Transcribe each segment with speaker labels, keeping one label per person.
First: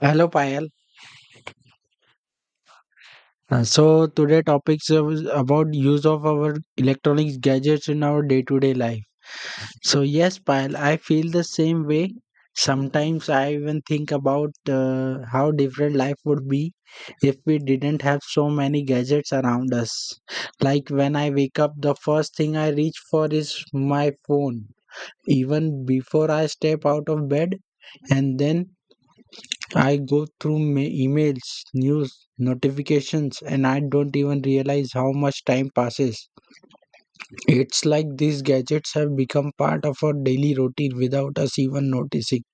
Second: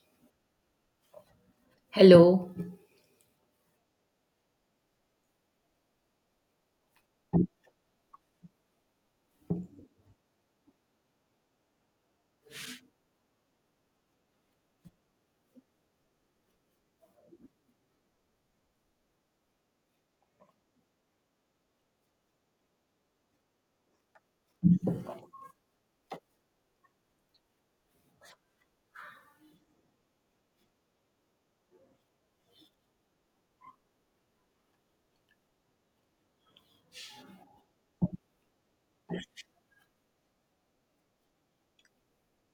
Speaker 1: Hello, Payal.
Speaker 2: Hello.
Speaker 1: So today topics is about use of our electronics gadgets in our day-to-day life. So yes, Payal, I feel the same way. Sometimes I even think about how different life would be if we didn't have so many gadgets around us. Like when I wake up, the first thing I reach for is my phone, even before I step out of bed. And then I go through my emails, news, notifications, and I don't even realize how much time passes. It's like these gadgets have become part of our daily routine without us even noticing.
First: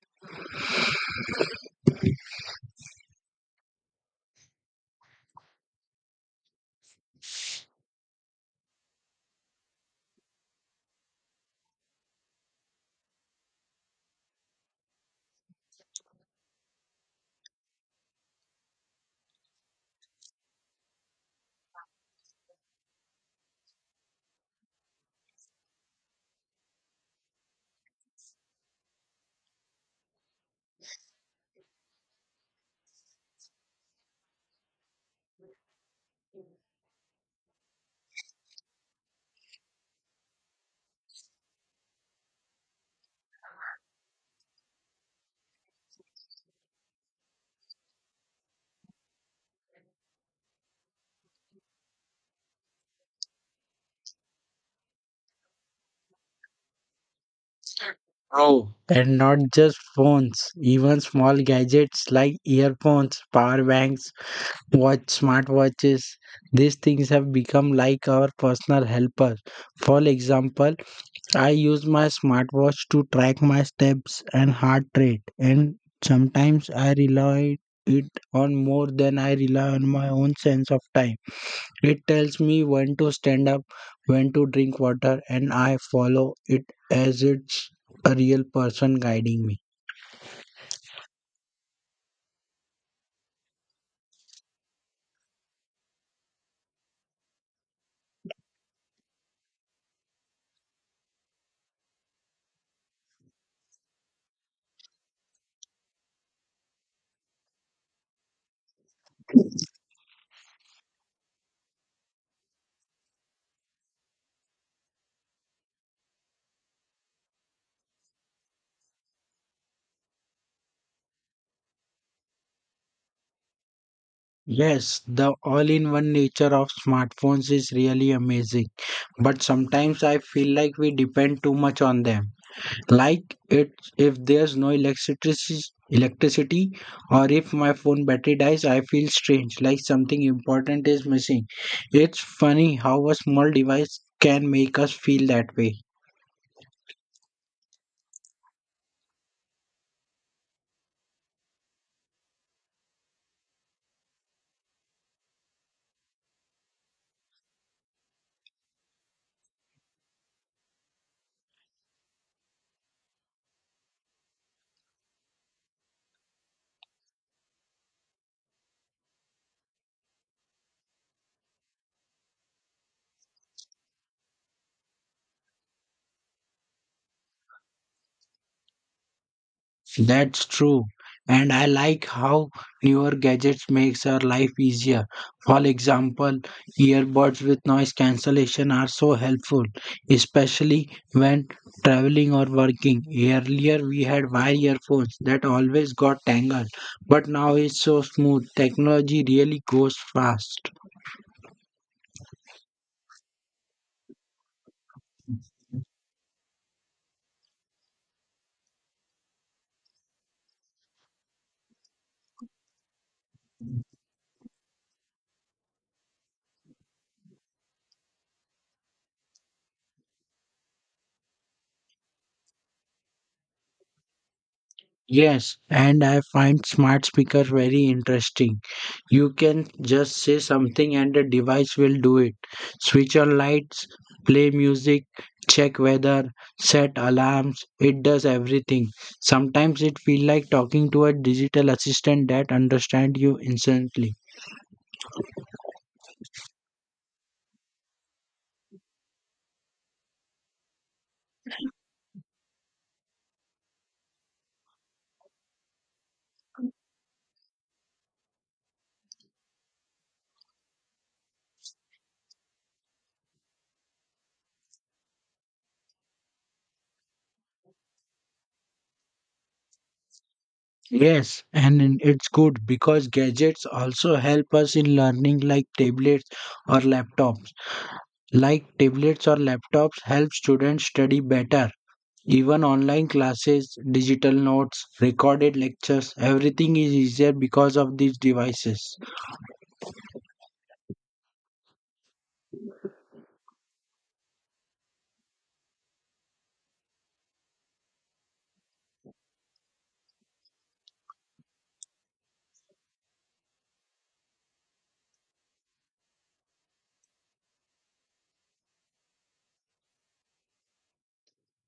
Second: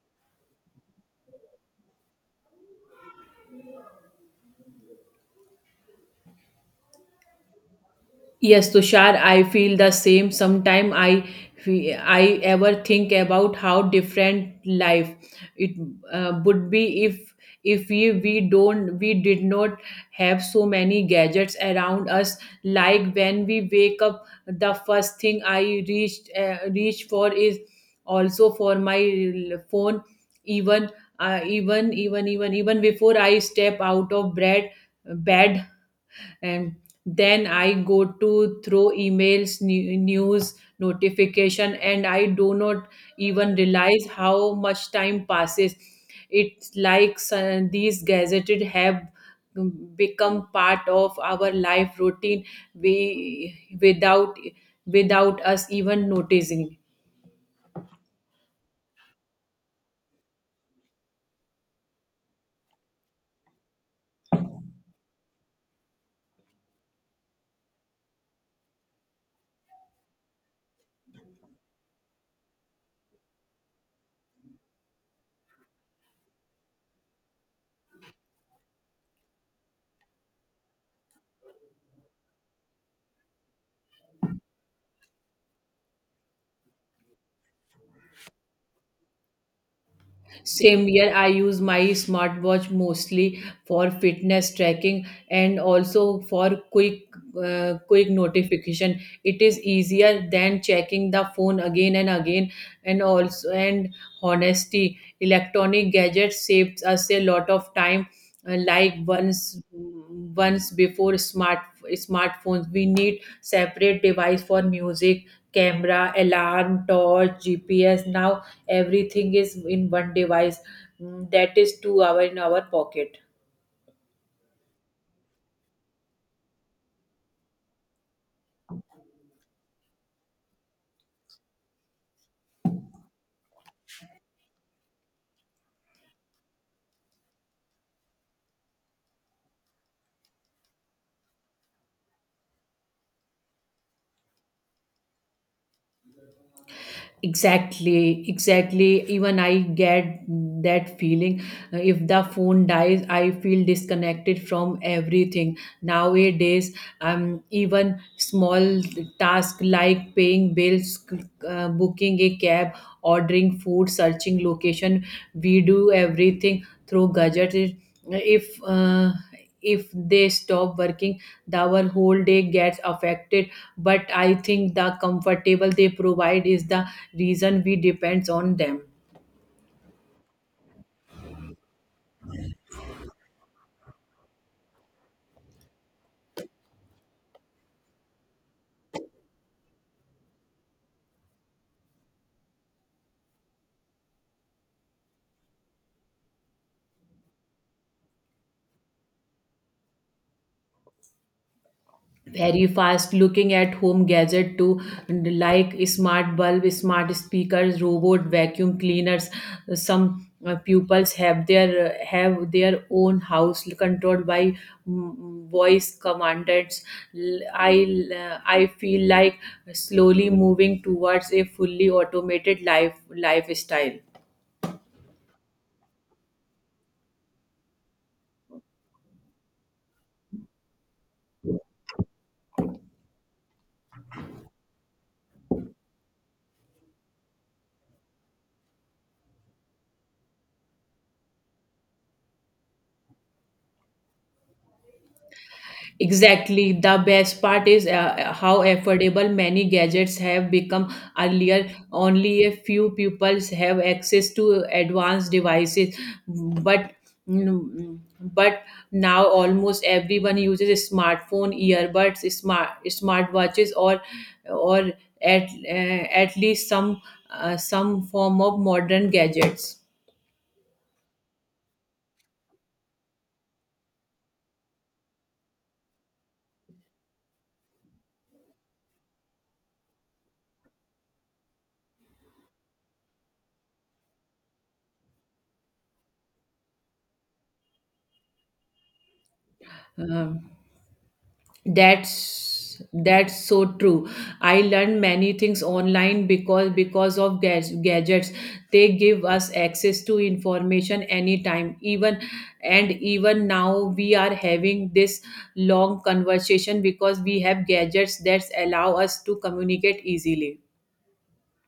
Speaker 2: Yes, Tushar, I feel the same. Sometimes I ever think about how different life it would be if if we did not have so many gadgets around us, like when we wake up, the first thing I reach for is also for my phone, even even before I step out of bed. And then I go to throw emails, news, notification, and I do not even realize how much time passes. It's like these gazetted have become part of our life routine we without us even noticing.
Speaker 1: Bro, and not just phones, even small gadgets like earphones, power banks, watch smartwatches. These things have become like our personal helper. For example, I use my smartwatch to track my steps and heart rate, and sometimes I rely it on more than I rely on my own sense of time. It tells me when to stand up, when to drink water, and I follow it as it's a real person guiding me.
Speaker 2: Same year, I use my smartwatch mostly for fitness tracking and also for quick notification. It is easier than checking the phone again and again. And also, and honesty, electronic gadgets saves us a lot of time. Like once before smartphones, we need separate device for music, camera, alarm, torch, GPS. Now everything is in one device. Mm, that is 2 hour in our pocket.
Speaker 1: Yes, the all in one nature of smartphones is really amazing, but sometimes I feel like we depend too much on them. Like it, if there's no electricity or if my phone battery dies, I feel strange, like something important is missing. It's funny how a small device can make us feel that way.
Speaker 2: Exactly, exactly, even I get that feeling. If the phone dies, I feel disconnected from everything nowadays. Even small task like paying bills, booking a cab, ordering food, searching location, we do everything through gadgets. If if they stop working, the our whole day gets affected. But I think the comfortable they provide is the reason we depends on them.
Speaker 1: That's true. And I like how newer gadgets makes our life easier. For example, earbuds with noise cancellation are so helpful, especially when traveling or working. Earlier we had wire earphones that always got tangled, but now it's so smooth. Technology really goes fast.
Speaker 2: Very fast, looking at home gadget too, like smart bulb, smart speakers, robot vacuum cleaners. Some pupils have their own house controlled by voice commandants. I feel like slowly moving towards a fully automated lifestyle.
Speaker 1: Yes, and I find smart speakers very interesting. You can just say something and the device will do it. Switch on lights, play music, check weather, set alarms. It does everything. Sometimes it feels like talking to a digital assistant that understands you instantly.
Speaker 2: Exactly. The best part is how affordable many gadgets have become. Earlier, only a few people have access to advanced devices, but mm, but now almost everyone uses a smartphone, earbuds, smartwatches, or at least some form of modern gadgets.
Speaker 1: Yes, and it's good because gadgets also help us in learning like tablets or laptops. Like tablets or laptops help students study better. Even online classes, digital notes, recorded lectures, everything is easier because of these devices.
Speaker 2: Um, that's so true. I learned many things online because because of gadgets. They give us access to information anytime, even — and even now we are having this long conversation because we have gadgets that allow us to communicate easily.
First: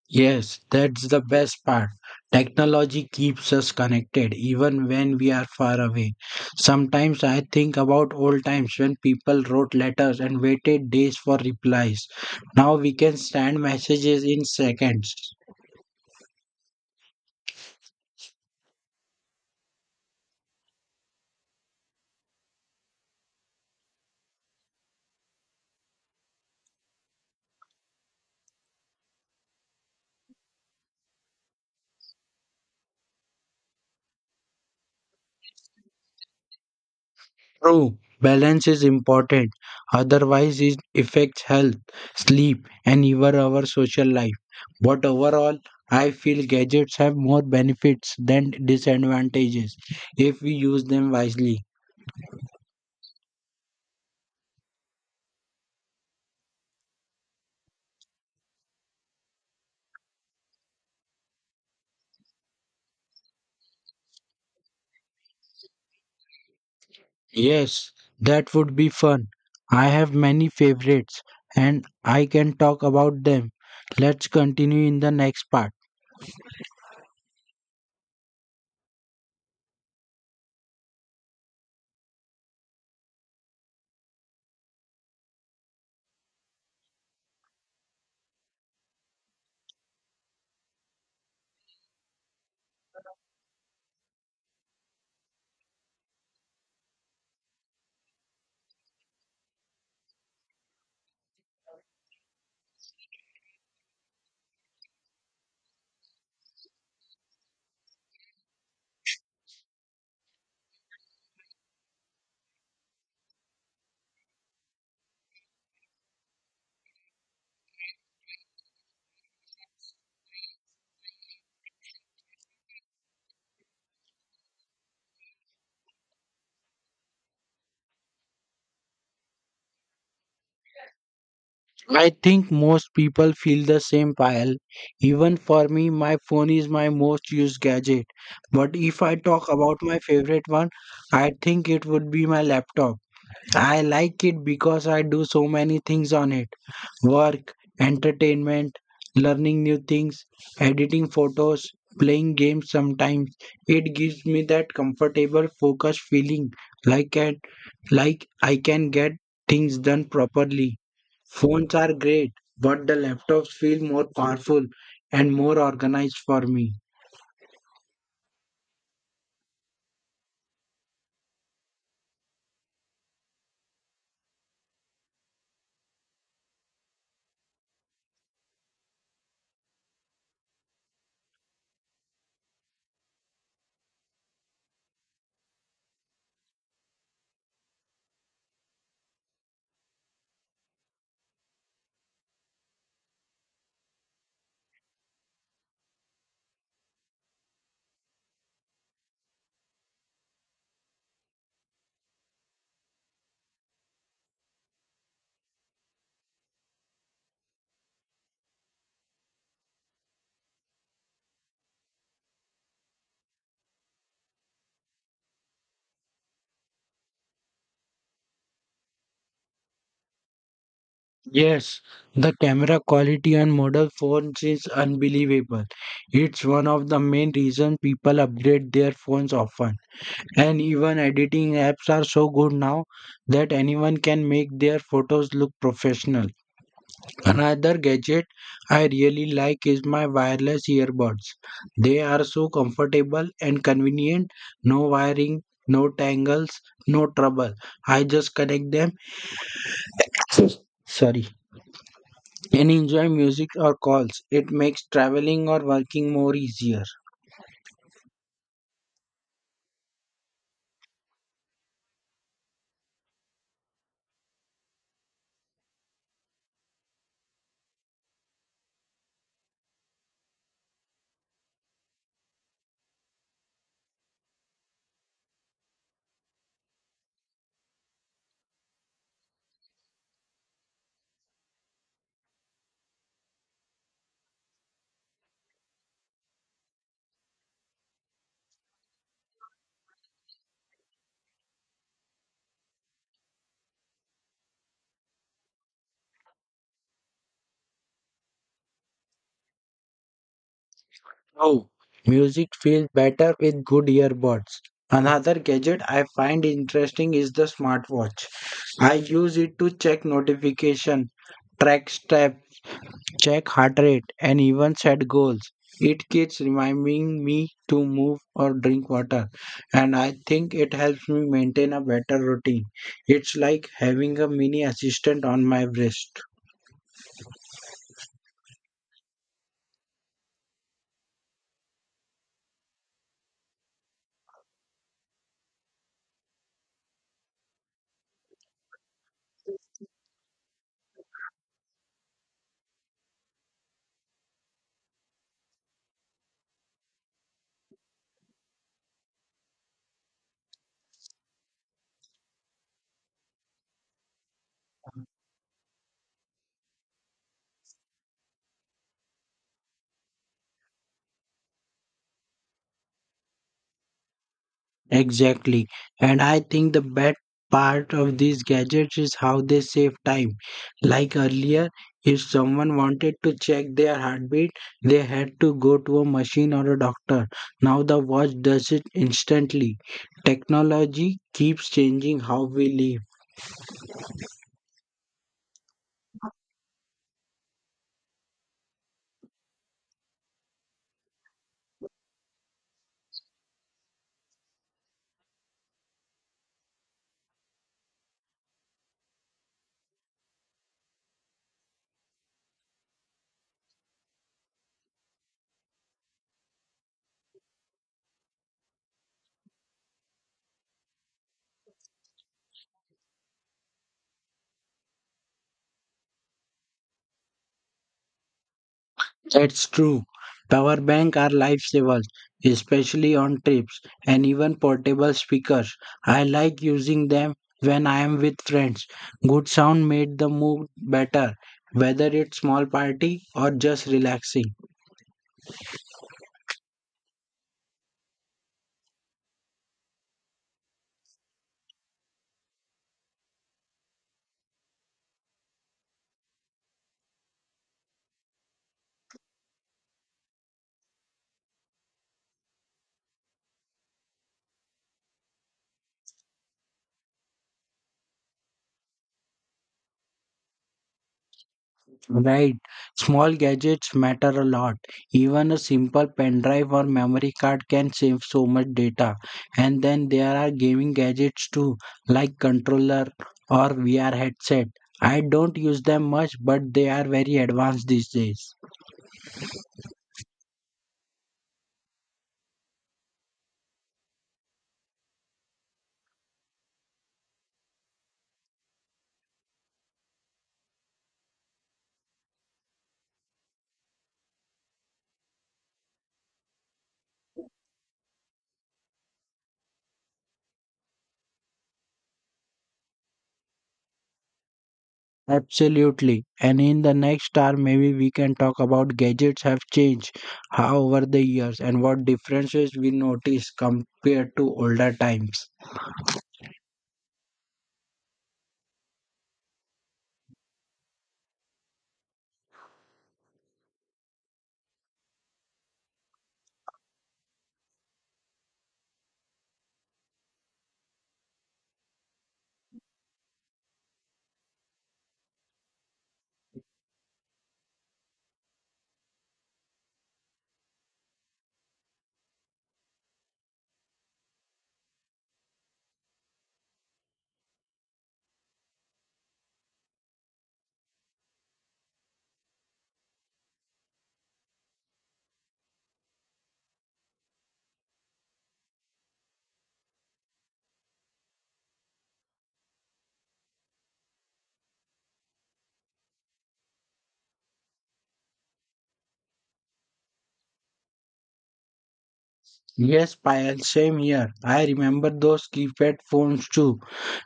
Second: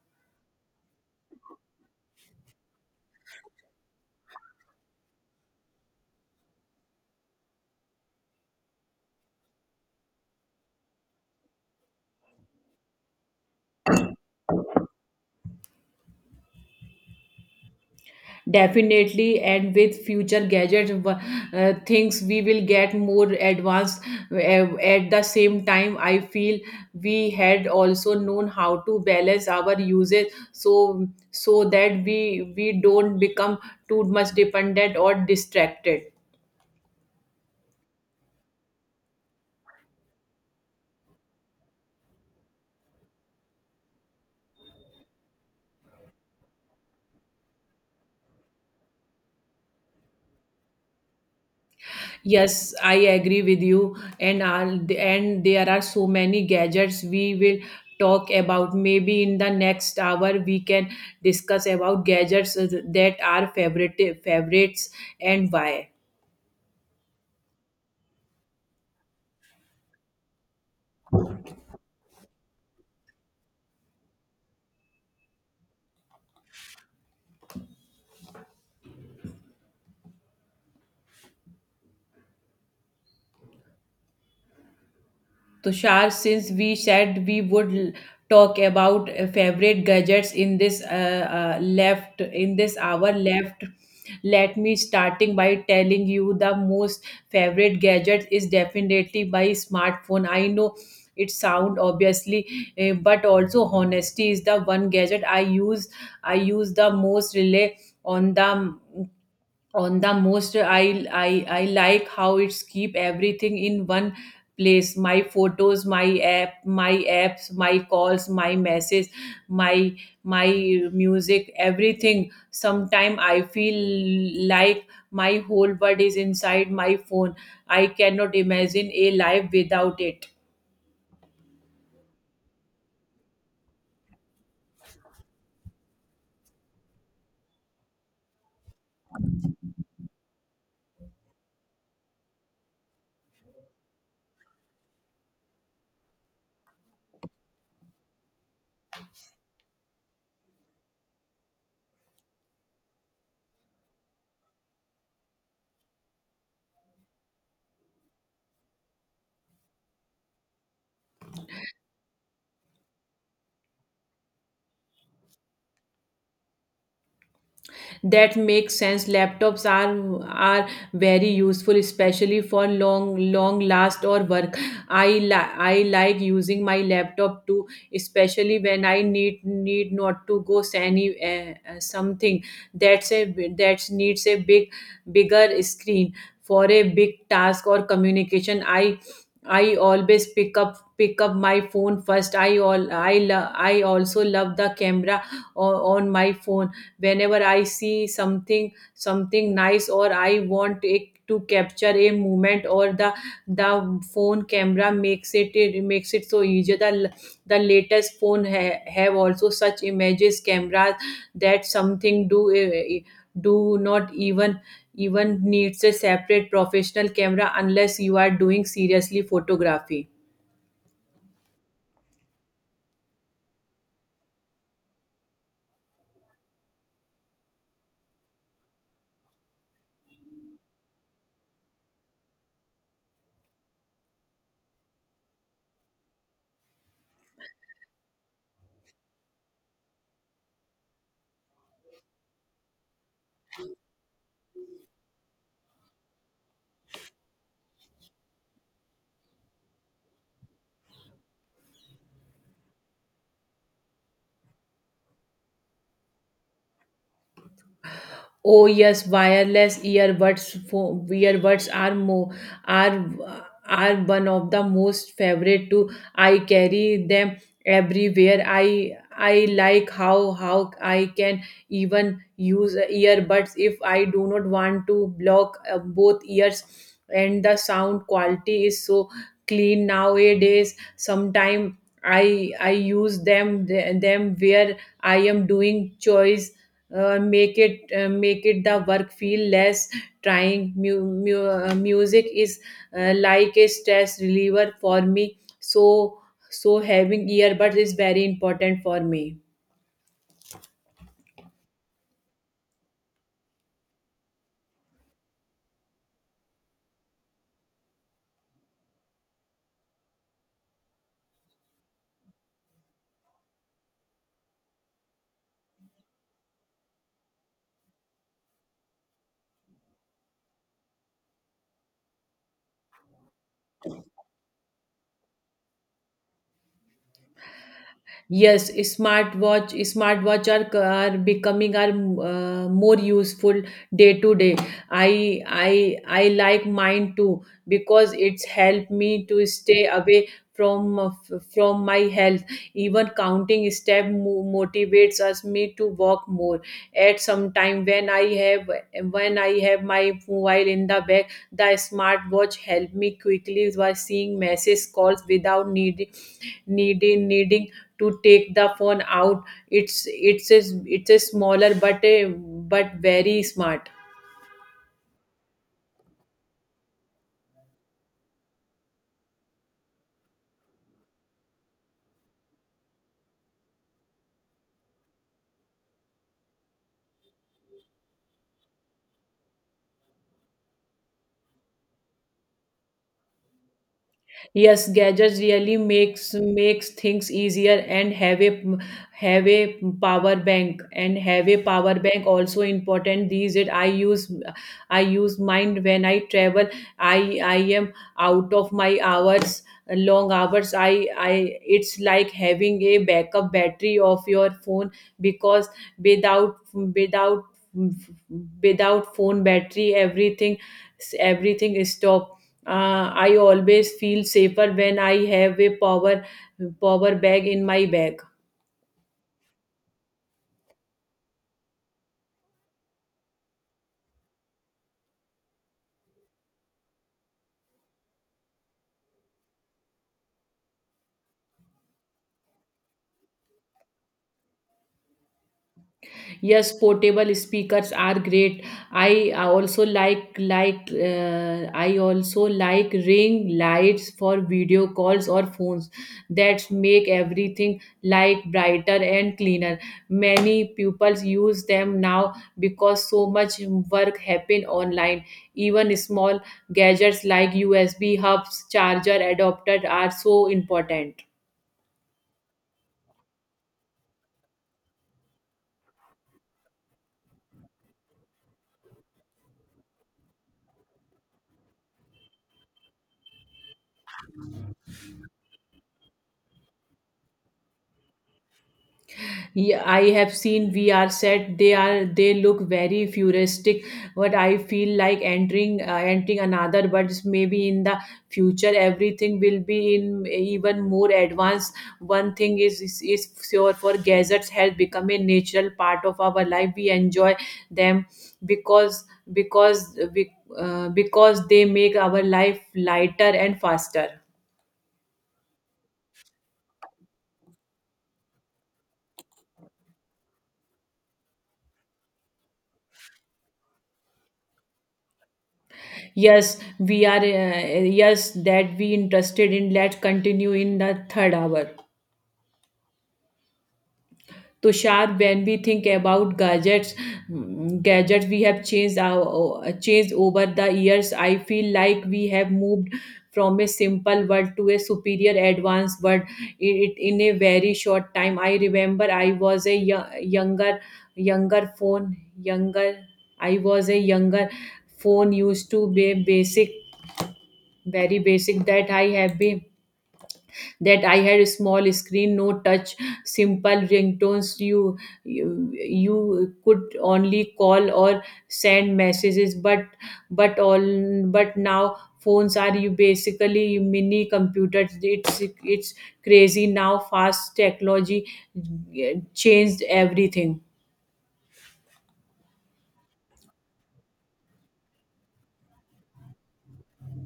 Speaker 1: Yes, that's the best part. Technology keeps us connected even when we are far away. Sometimes I think about old times when people wrote letters and waited days for replies. Now we can send messages in seconds.
Speaker 2: Definitely, and with future gadgets things we will get more advanced. At the same time I feel we had also known how to balance our uses, so that we don't become too much dependent or distracted.
Speaker 1: True, balance is important. Otherwise, it affects health, sleep, and even our social life. But overall, I feel gadgets have more benefits than disadvantages if we use them wisely.
Speaker 2: Yes, I agree with you. And there are so many gadgets we will talk about. Maybe in the next hour we can discuss about gadgets that are favorites, and why.
Speaker 1: Yes, that would be fun. I have many favorites and I can talk about them. Let's continue in the next part.
Speaker 2: Tushar, since we said we would talk about favorite gadgets in this hour left, let me starting by telling you the most favorite gadget is definitely my smartphone. I know it sound obviously, but also honesty is the one gadget I use. I use the most, relay on the on the most. I like how it's keep everything in one place, my photos, my apps, my calls, my message, my my music, everything. Sometime I feel like my whole world is inside my phone. I cannot imagine a life without it.
Speaker 1: I think most people feel the same pile. Even for me, my phone is my most used gadget. But if I talk about my favorite one, I think it would be my laptop. I like it because I do so many things on it: work, entertainment, learning new things, editing photos, playing games sometimes. It gives me that comfortable, focused feeling, like, at like I can get things done properly. Phones are great, but the laptops feel more powerful and more organized for me.
Speaker 2: That makes sense. Laptops are very useful, especially for long last or work. I like using my laptop too, especially when I need not to go s- any something that's a that needs a bigger screen. For a big task or communication, I always pick up my phone first. I love, I also love the camera on my phone. Whenever I see something nice, or I want it to capture a moment, or the phone camera makes it makes it so easy. The latest phone have also such images cameras that something do do not even needs a separate professional camera unless you are doing seriously photography.
Speaker 1: Yes, the camera quality on model phones is unbelievable. It's one of the main reason people upgrade their phones often. And even editing apps are so good now that anyone can make their photos look professional. Another gadget I really like is my wireless earbuds. They are so comfortable and convenient. No wiring, no tangles, no trouble. I just connect them, sorry, and enjoy music or calls. It makes traveling or working more easier.
Speaker 2: Oh yes, wireless earbuds. Fo- earbuds are more are are one of the most favorite too. I carry them everywhere. I like how I can even use earbuds if I do not want to block both ears, and the sound quality is so clean nowadays. Sometimes I use them where I am doing chores. Make it the work feel less trying. Music is like a stress reliever for me, so having earbuds is very important for me.
Speaker 1: Oh, music feels better with good earbuds. Another gadget I find interesting is the smartwatch. I use it to check notification, track steps, check heart rate, and even set goals. It keeps reminding me to move or drink water, and I think it helps me maintain a better routine. It's like having a mini assistant on my wrist.
Speaker 2: Yes, smartwatch are more useful day to day. I like mine too because it's helped me to stay away from from my health. Even counting step motivates us me to walk more. At some time when I have my mobile in the bag, the smartwatch help me quickly by seeing message calls without needing to take the phone out. It's it's a, it's a smaller but a but very smart.
Speaker 1: Exactly. And I think the bad part of these gadgets is how they save time. Like earlier, if someone wanted to check their heartbeat, they had to go to a machine or a doctor. Now the watch does it instantly. Technology keeps changing how we live.
Speaker 2: Yes, gadgets really makes things easier, and have a power bank also important these days. I use mine when I travel. I am Out of my hours, long hours, I it's like having a backup battery of your phone, because without without without phone battery, everything is stop. Uh, I always feel safer when I have a power bag in my bag.
Speaker 1: That's true. Power bank are lifesavers, especially on trips, and even portable speakers. I like using them when I am with friends. Good sound made the mood better, whether it's small party or just relaxing.
Speaker 2: Yes, portable speakers are great. I also like ring lights for video calls or phones that make everything like brighter and cleaner. Many pupils use them now because so much work happen online. Even small gadgets like USB hubs, charger adapter are so important.
Speaker 1: Right. Small gadgets matter a lot. Even a simple pen drive or memory card can save so much data. And then there are gaming gadgets too, like controller or VR headset. I don't use them much, but they are very advanced these days.
Speaker 2: Yeah, I have seen VR set. They are they look very futuristic, but I feel like entering another. But maybe in the future, everything will be in even more advanced. One thing is sure, for gadgets has become a natural part of our life. We enjoy them because because because they make our life lighter and faster.
Speaker 1: Absolutely. And in the next hour, maybe we can talk about gadgets have changed how over the years and what differences we notice compared to older times.
Speaker 2: Yes, we are. Yes, that we interested in. Let's continue in the third hour. Tushar, when we think about gadgets, gadgets we have changed our changed over the years. I feel like we have moved from a simple world to a superior advanced world, it, in a very short time. I remember I was a younger. I was a younger phone used to be basic very basic, that I have been that I had a small screen, no touch, simple ringtones. You could only call or send messages, but all but now phones are you basically mini computers. It's crazy now, fast technology changed everything.
Speaker 1: Yes, Payal, same here. I remember those keypad phones too.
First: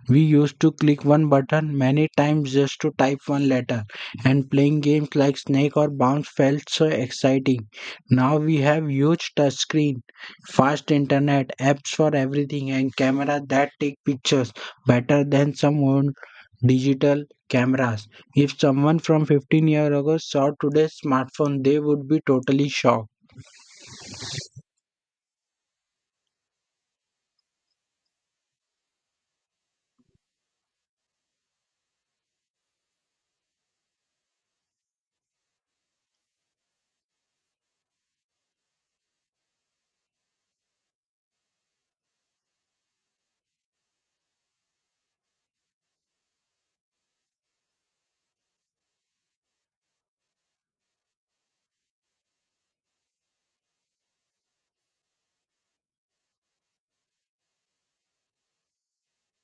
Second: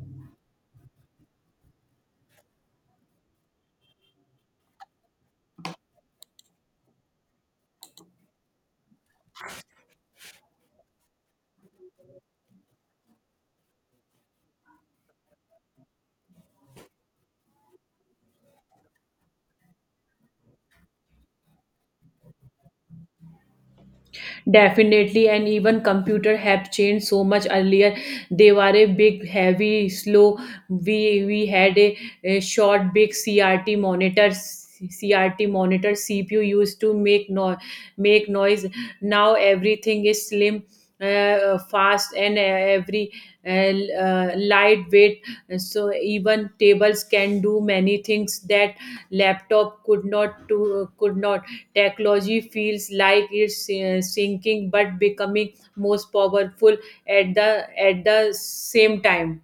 Speaker 1: We used to click one button many times just to type one letter, and playing games like Snake or Bounce felt so exciting. Now we have huge touchscreen, fast internet, apps for everything, and camera that take pictures better than some old digital cameras. If someone from 15 years ago saw today's smartphone, they would be totally shocked.
Speaker 2: Definitely, and even computer have changed so much earlier. They were a big, heavy, slow. We we had a, a short, big CRT monitor. CPU used to make no make noise. Now everything is slim, fast, and every lightweight, so even tables can do many things that laptop could not to could not. Technology feels like it's sinking but becoming most powerful at the same time.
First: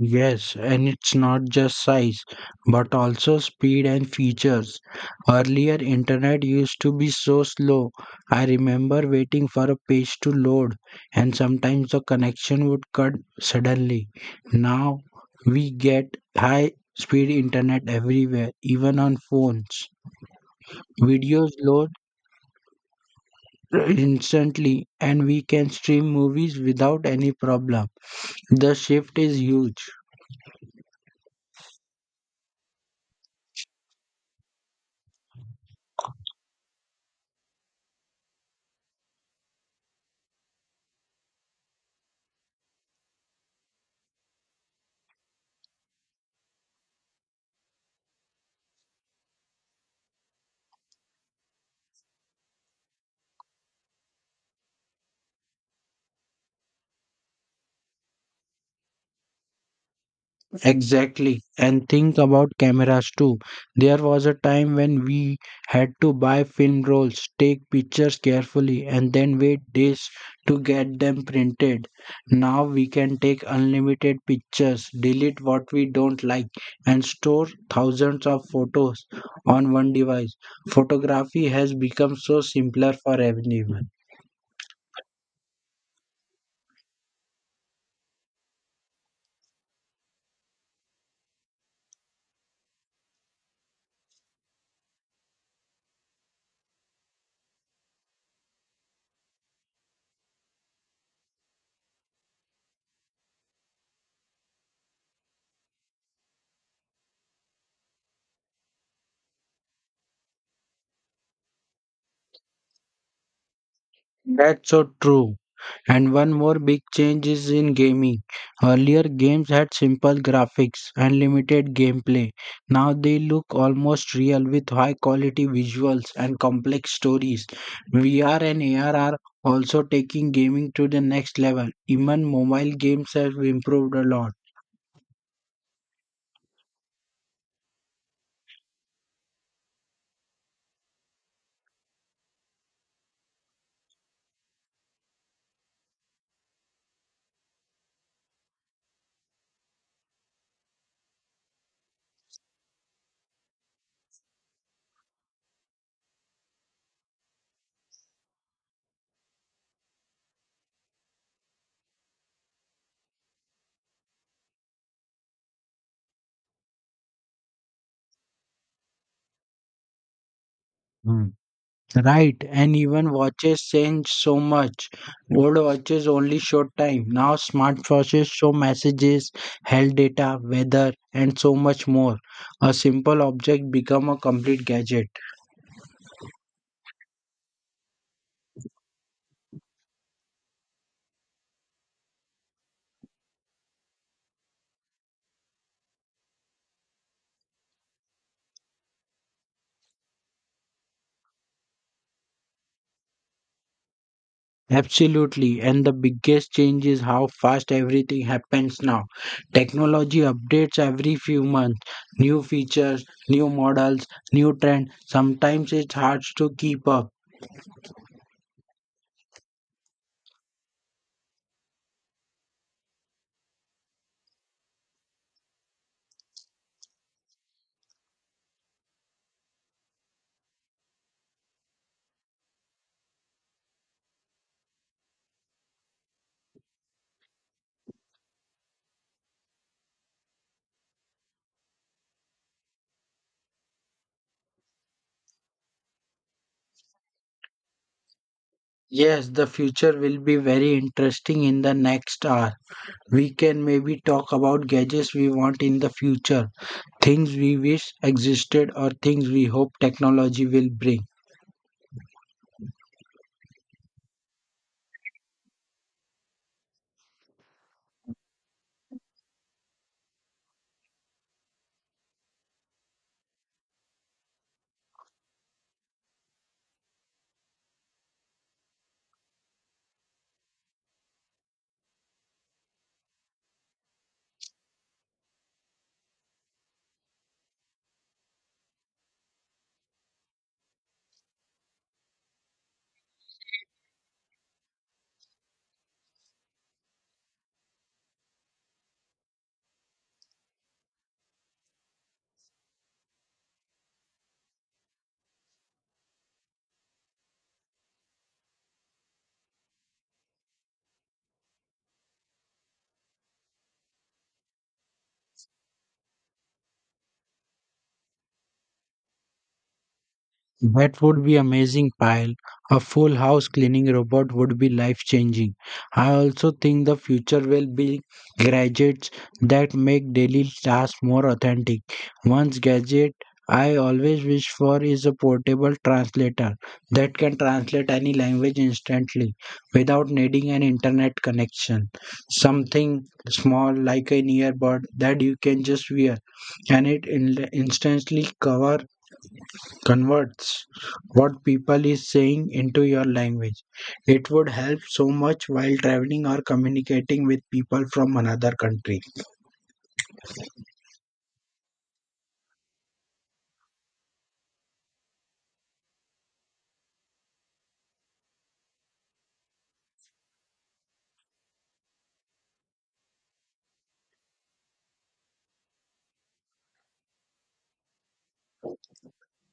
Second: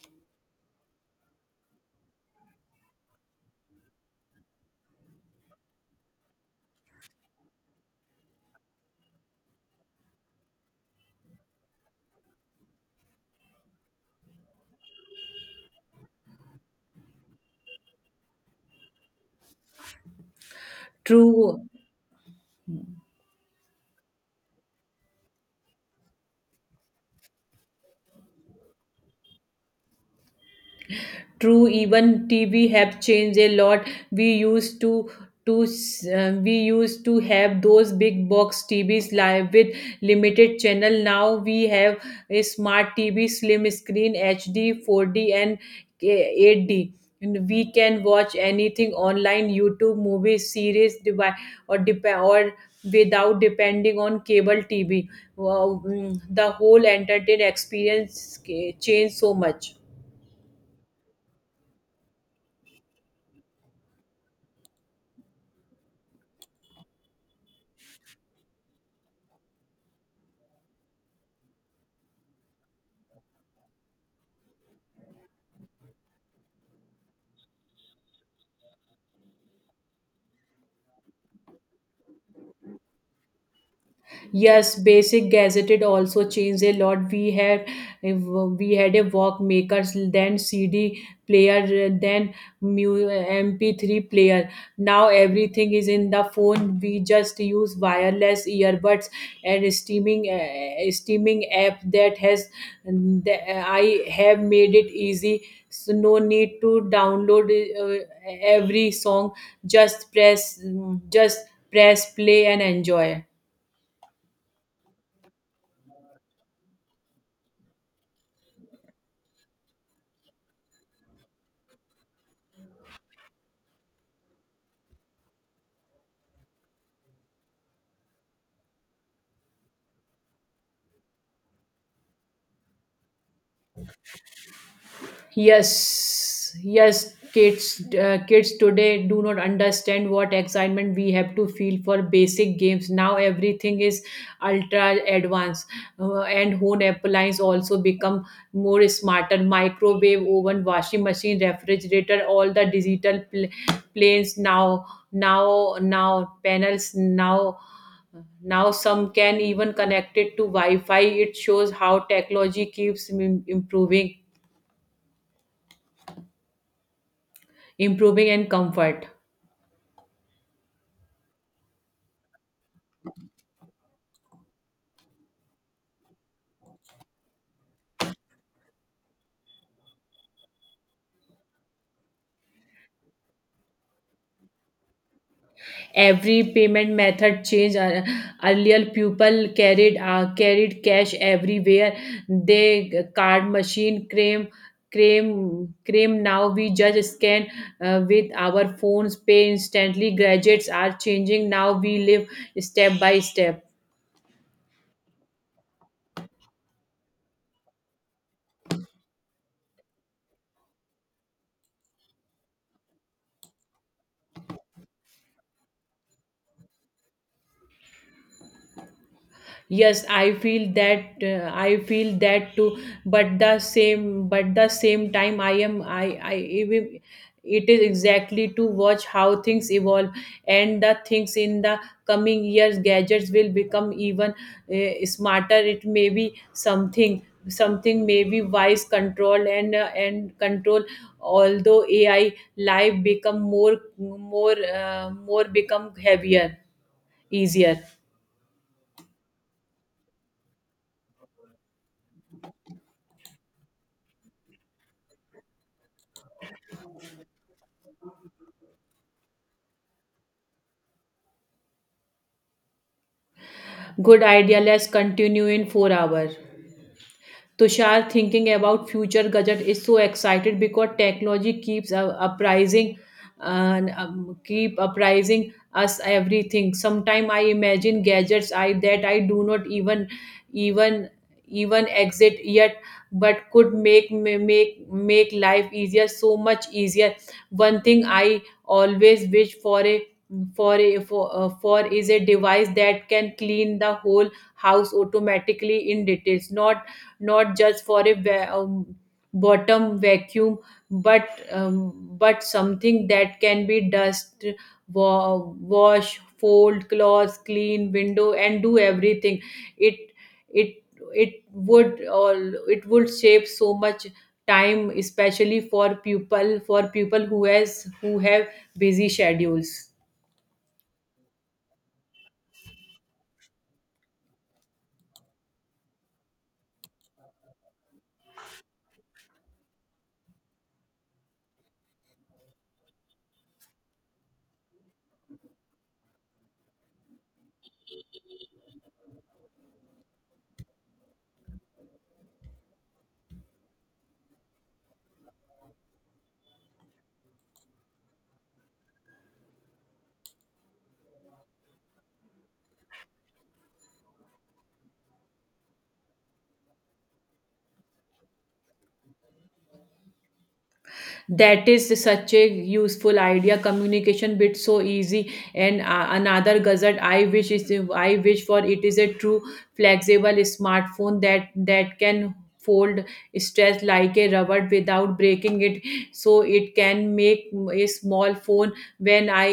Speaker 1: Yes, and it's not just size, but also speed and features. Earlier, internet used to be so slow. I remember waiting for a page to load, and sometimes the connection would cut suddenly. Now we get high speed internet everywhere, even on phones. Videos
Speaker 2: True.
Speaker 1: load instantly, and we can stream movies without any problem. The shift is huge.
Speaker 2: True, even TV have changed a lot. We used to have those big box TVs live with limited channel. Now we have a smart TV, slim screen, HD, 4D, and 8D. And we can watch anything online, YouTube, movies, series, devi- or dep- or without depending on cable TV. Wow, the whole entertainment experience changed so much.
Speaker 1: Exactly. And think about cameras too. There was a time when we had to buy film rolls, take pictures carefully, and then wait days to get them printed. Now we can take unlimited pictures, delete what we don't like, and store thousands of photos on one device. Photography has become so simpler for everyone.
Speaker 2: Yes, basic gazetted also changed a lot. We had a Walkmakers, then CD player, then MP3 player. Now everything is in the phone. We just use wireless earbuds and streaming app that has, the- I have made it easy. So no need to download uh, every song. Just press, just press play and enjoy.
Speaker 1: That's so true. And one more big change is in gaming. Earlier, games had simple graphics and limited gameplay. Now they look almost real with high quality visuals and complex stories. VR and AR are also taking gaming to the next level. Even mobile games have improved a lot.
Speaker 2: Yes, yes, kids, kids today do not understand what excitement we have to feel for basic games. Now everything is ultra advanced, and home appliances also become more smarter. Microwave oven, washing machine, refrigerator, all the digital pl- planes now, now, now panels now. Now some can even connect it to Wi-Fi. It shows how technology keeps improving and comfort
Speaker 1: Right, and even watches change so much. Old watches only showed time. Now smart watches show messages, health data, weather, and so much more. A simple object become a complete gadget.
Speaker 2: every payment method change. Earlier people carried cash everywhere. They card machine cream now we just scan with our phones, pay instantly. Gadgets are changing now we live step by step.
Speaker 1: Absolutely, and the biggest change is how fast everything happens now. Technology updates every few months. New features, new models, new trend. Sometimes it's hard to keep up.
Speaker 2: Yes, I feel that, I feel that too. But the same time I am I even it is exactly to watch how things evolve, and the things in the coming years gadgets will become even smarter. It may be something, maybe wise control and control. Although AI life become more become heavier easier.
Speaker 1: Yes, the future will be very interesting. In the next hour, we can maybe talk about gadgets we want in the future, things we wish existed, or things we hope technology will bring.
Speaker 2: Good idea. Let's continue in 4 hours. Tushar, thinking about future gadget is so excited because technology keeps uprising and keep uprising us everything. Sometime I imagine gadgets I that I do not even even exit yet, but could make life easier, so much easier. One thing I always wish for is a device that can clean the whole house automatically in details, not not just for a bottom vacuum, but something that can be dust, wa- wash, fold clothes, clean window and do everything. It it it would all it would save so much time, especially for people who have busy schedules.
Speaker 1: That would be amazing, pile. A full house cleaning robot would be life changing. I also think the future will be gadgets that make daily tasks more authentic. One gadget I always wish for is a portable translator that can translate any language instantly without needing an internet connection. Something small like an earbud that you can just wear and it instantly cover converts what people is saying into your language. It would help so much while traveling or communicating with people from another country.
Speaker 2: That is such a useful idea. Communication bit so easy, and another gadget I wish is I wish for it is a true flexible smartphone that can fold, stretch like a rubber without breaking it, so it can make a small phone when i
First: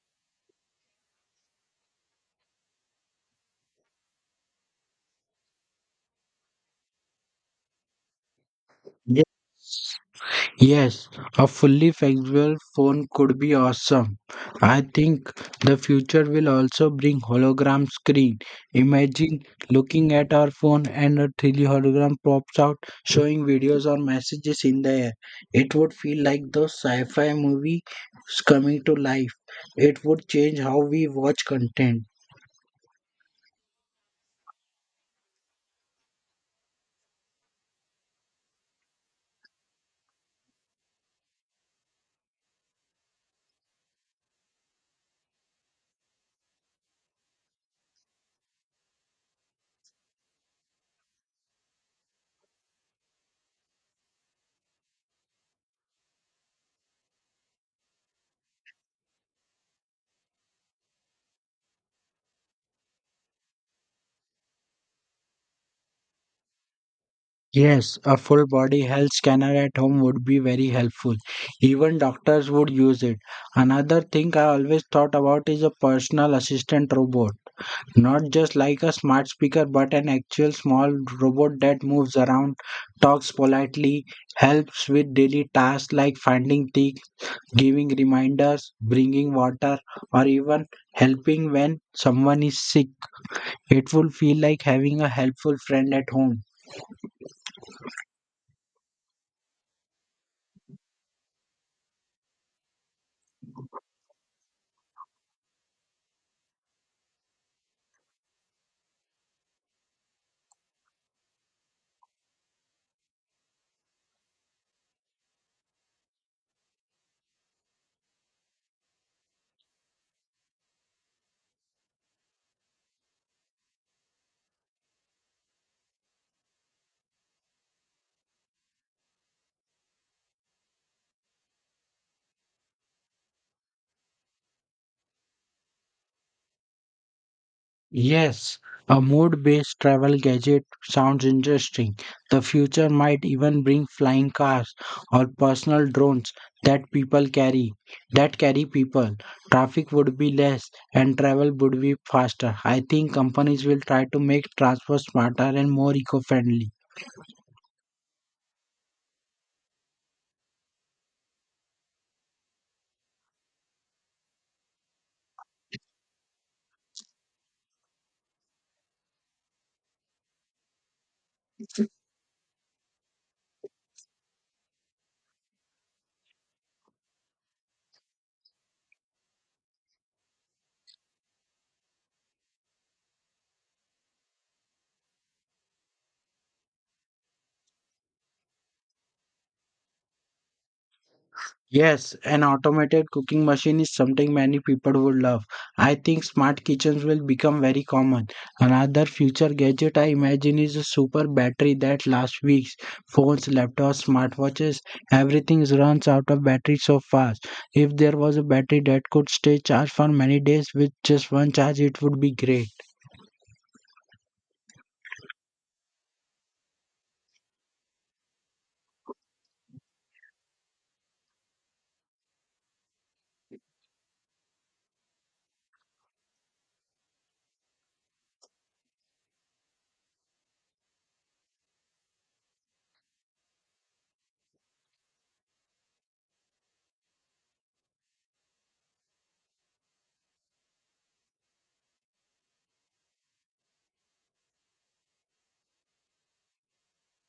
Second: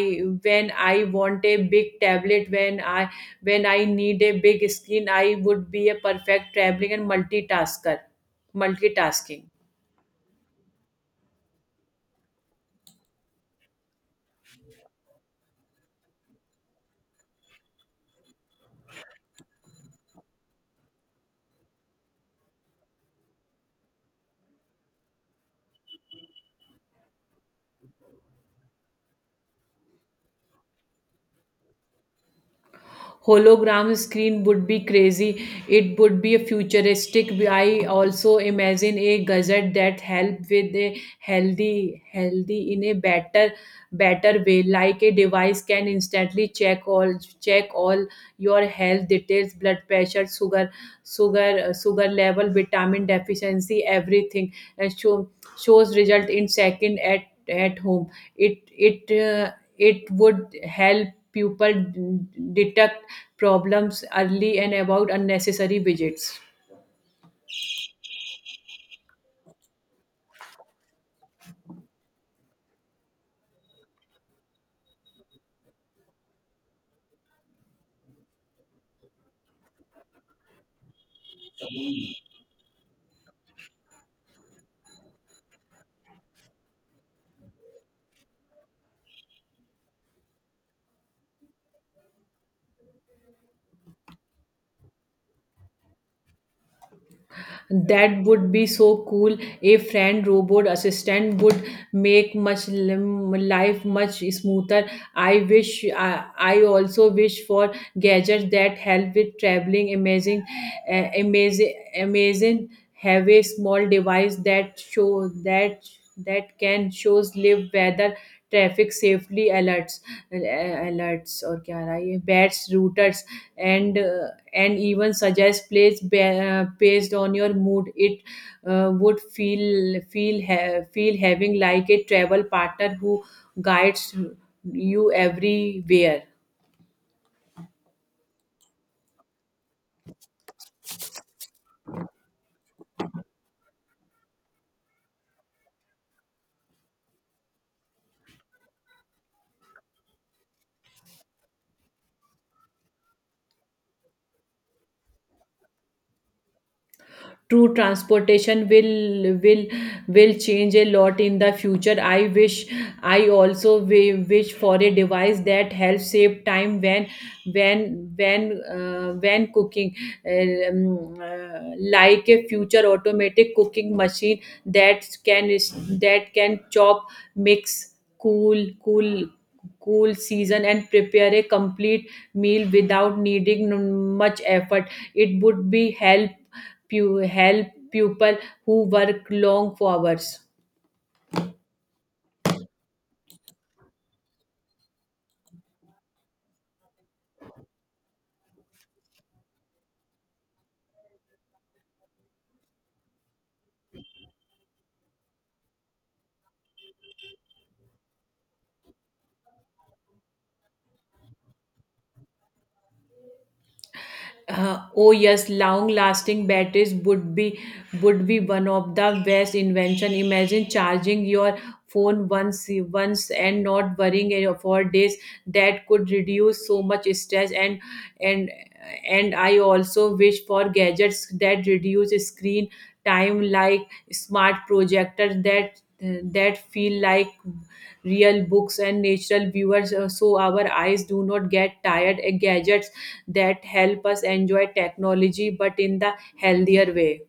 Speaker 2: when i want a big tablet, when I need a big screen. I would be a perfect traveling and multitasker multitasking.
Speaker 1: Yes, a fully flexible phone could be awesome. I think the future will also bring hologram screen. Imagine looking at our phone and a 3D hologram pops out showing videos or messages in the air. It would feel like those sci-fi movies coming to life. It would change how we watch content.
Speaker 2: Hologram screen would be crazy. It would be a futuristic. I also imagine a gadget that help with a healthy in a better way. Like a device can instantly check all your health details, blood pressure, sugar level, vitamin deficiency, everything, and shows result in second at home. It it. Uh, it would help people detect problems early and about unnecessary visits.
Speaker 1: Yes, a full body health scanner at home would be very helpful. Even doctors would use it. Another thing I always thought about is a personal assistant robot. Not just like a smart speaker, but an actual small robot that moves around, talks politely, helps with daily tasks like finding things, giving reminders, bringing water, or even helping when someone is sick. It would feel like having a helpful friend at home.
Speaker 2: That would be so cool. A friend robot assistant would make much life much smoother. I also wish for gadgets that help with traveling. Amazing, have a small device that show that that can shows live weather, traffic, safely alerts, alerts, or क्या आ रहा है ये bats routers, and routers and and even suggest plays based on your mood. It Would feel having like a travel partner who guides you everywhere.
Speaker 1: Yes, a mood based travel gadget sounds interesting. The future might even bring flying cars or personal drones that people carry, that carry people. Traffic would be less and travel would be faster. I think companies will try to make transport smarter and more eco-friendly.
Speaker 2: True, transportation will change a lot in the future. I wish I also wi- wish for a device that helps save time when when when cooking, like a future automatic cooking machine that can that can chop, mix, cool cool cool, season and prepare a complete meal without needing much effort. It would be help help people who work long hours.
Speaker 1: Yes, an automated cooking machine is something many people would love. I think smart kitchens will become very common. Another future gadget I imagine is a super battery that lasts weeks. Phones, laptops, smartwatches, everything runs out of battery so fast. If there was a battery that could stay charged for many days with just one charge, it would be great.
Speaker 2: Oh yes, long-lasting batteries would be one of the best invention. Imagine charging your phone once and not worrying for days. That could reduce so much stress, and and I also wish for gadgets that reduce screen time, like smart projectors that feel like real books and natural viewers, so our eyes do not get tired. A gadget that help us enjoy technology but in the healthier way.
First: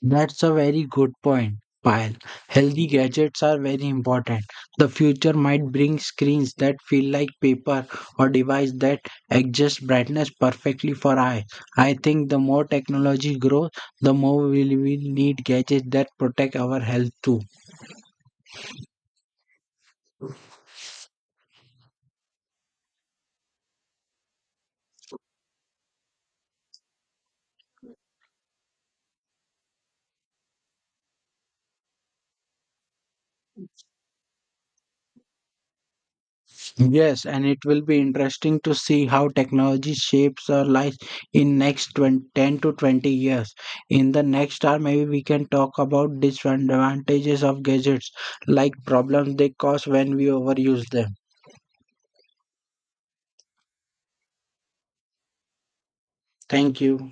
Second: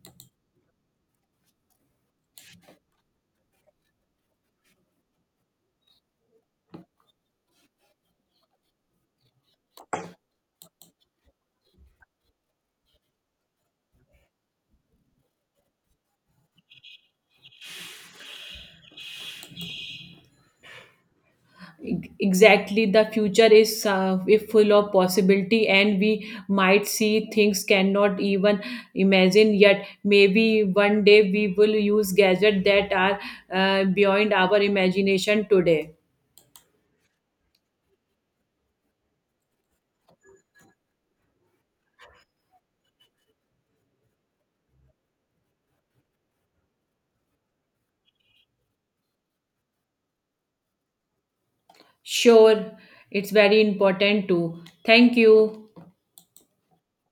Speaker 1: That's a very good point, Payal. Healthy gadgets are very important. The future might bring screens that feel like paper or device that adjust brightness perfectly for eye. I think the more technology grows, the more we will need gadgets that protect our health too.
Speaker 2: Exactly, the future is, if full of possibility, and we might see things cannot even imagine yet. Maybe one day we will use gadgets that are beyond our imagination today.
Speaker 1: Yes, and it will be interesting to see how technology shapes our lives in next 20, 10 to 20 years. In the next hour, maybe we can talk about disadvantages of gadgets, like problems they cause when we overuse them.
Speaker 2: Sure, it's very important too. Thank you.
Speaker 1: Thank you.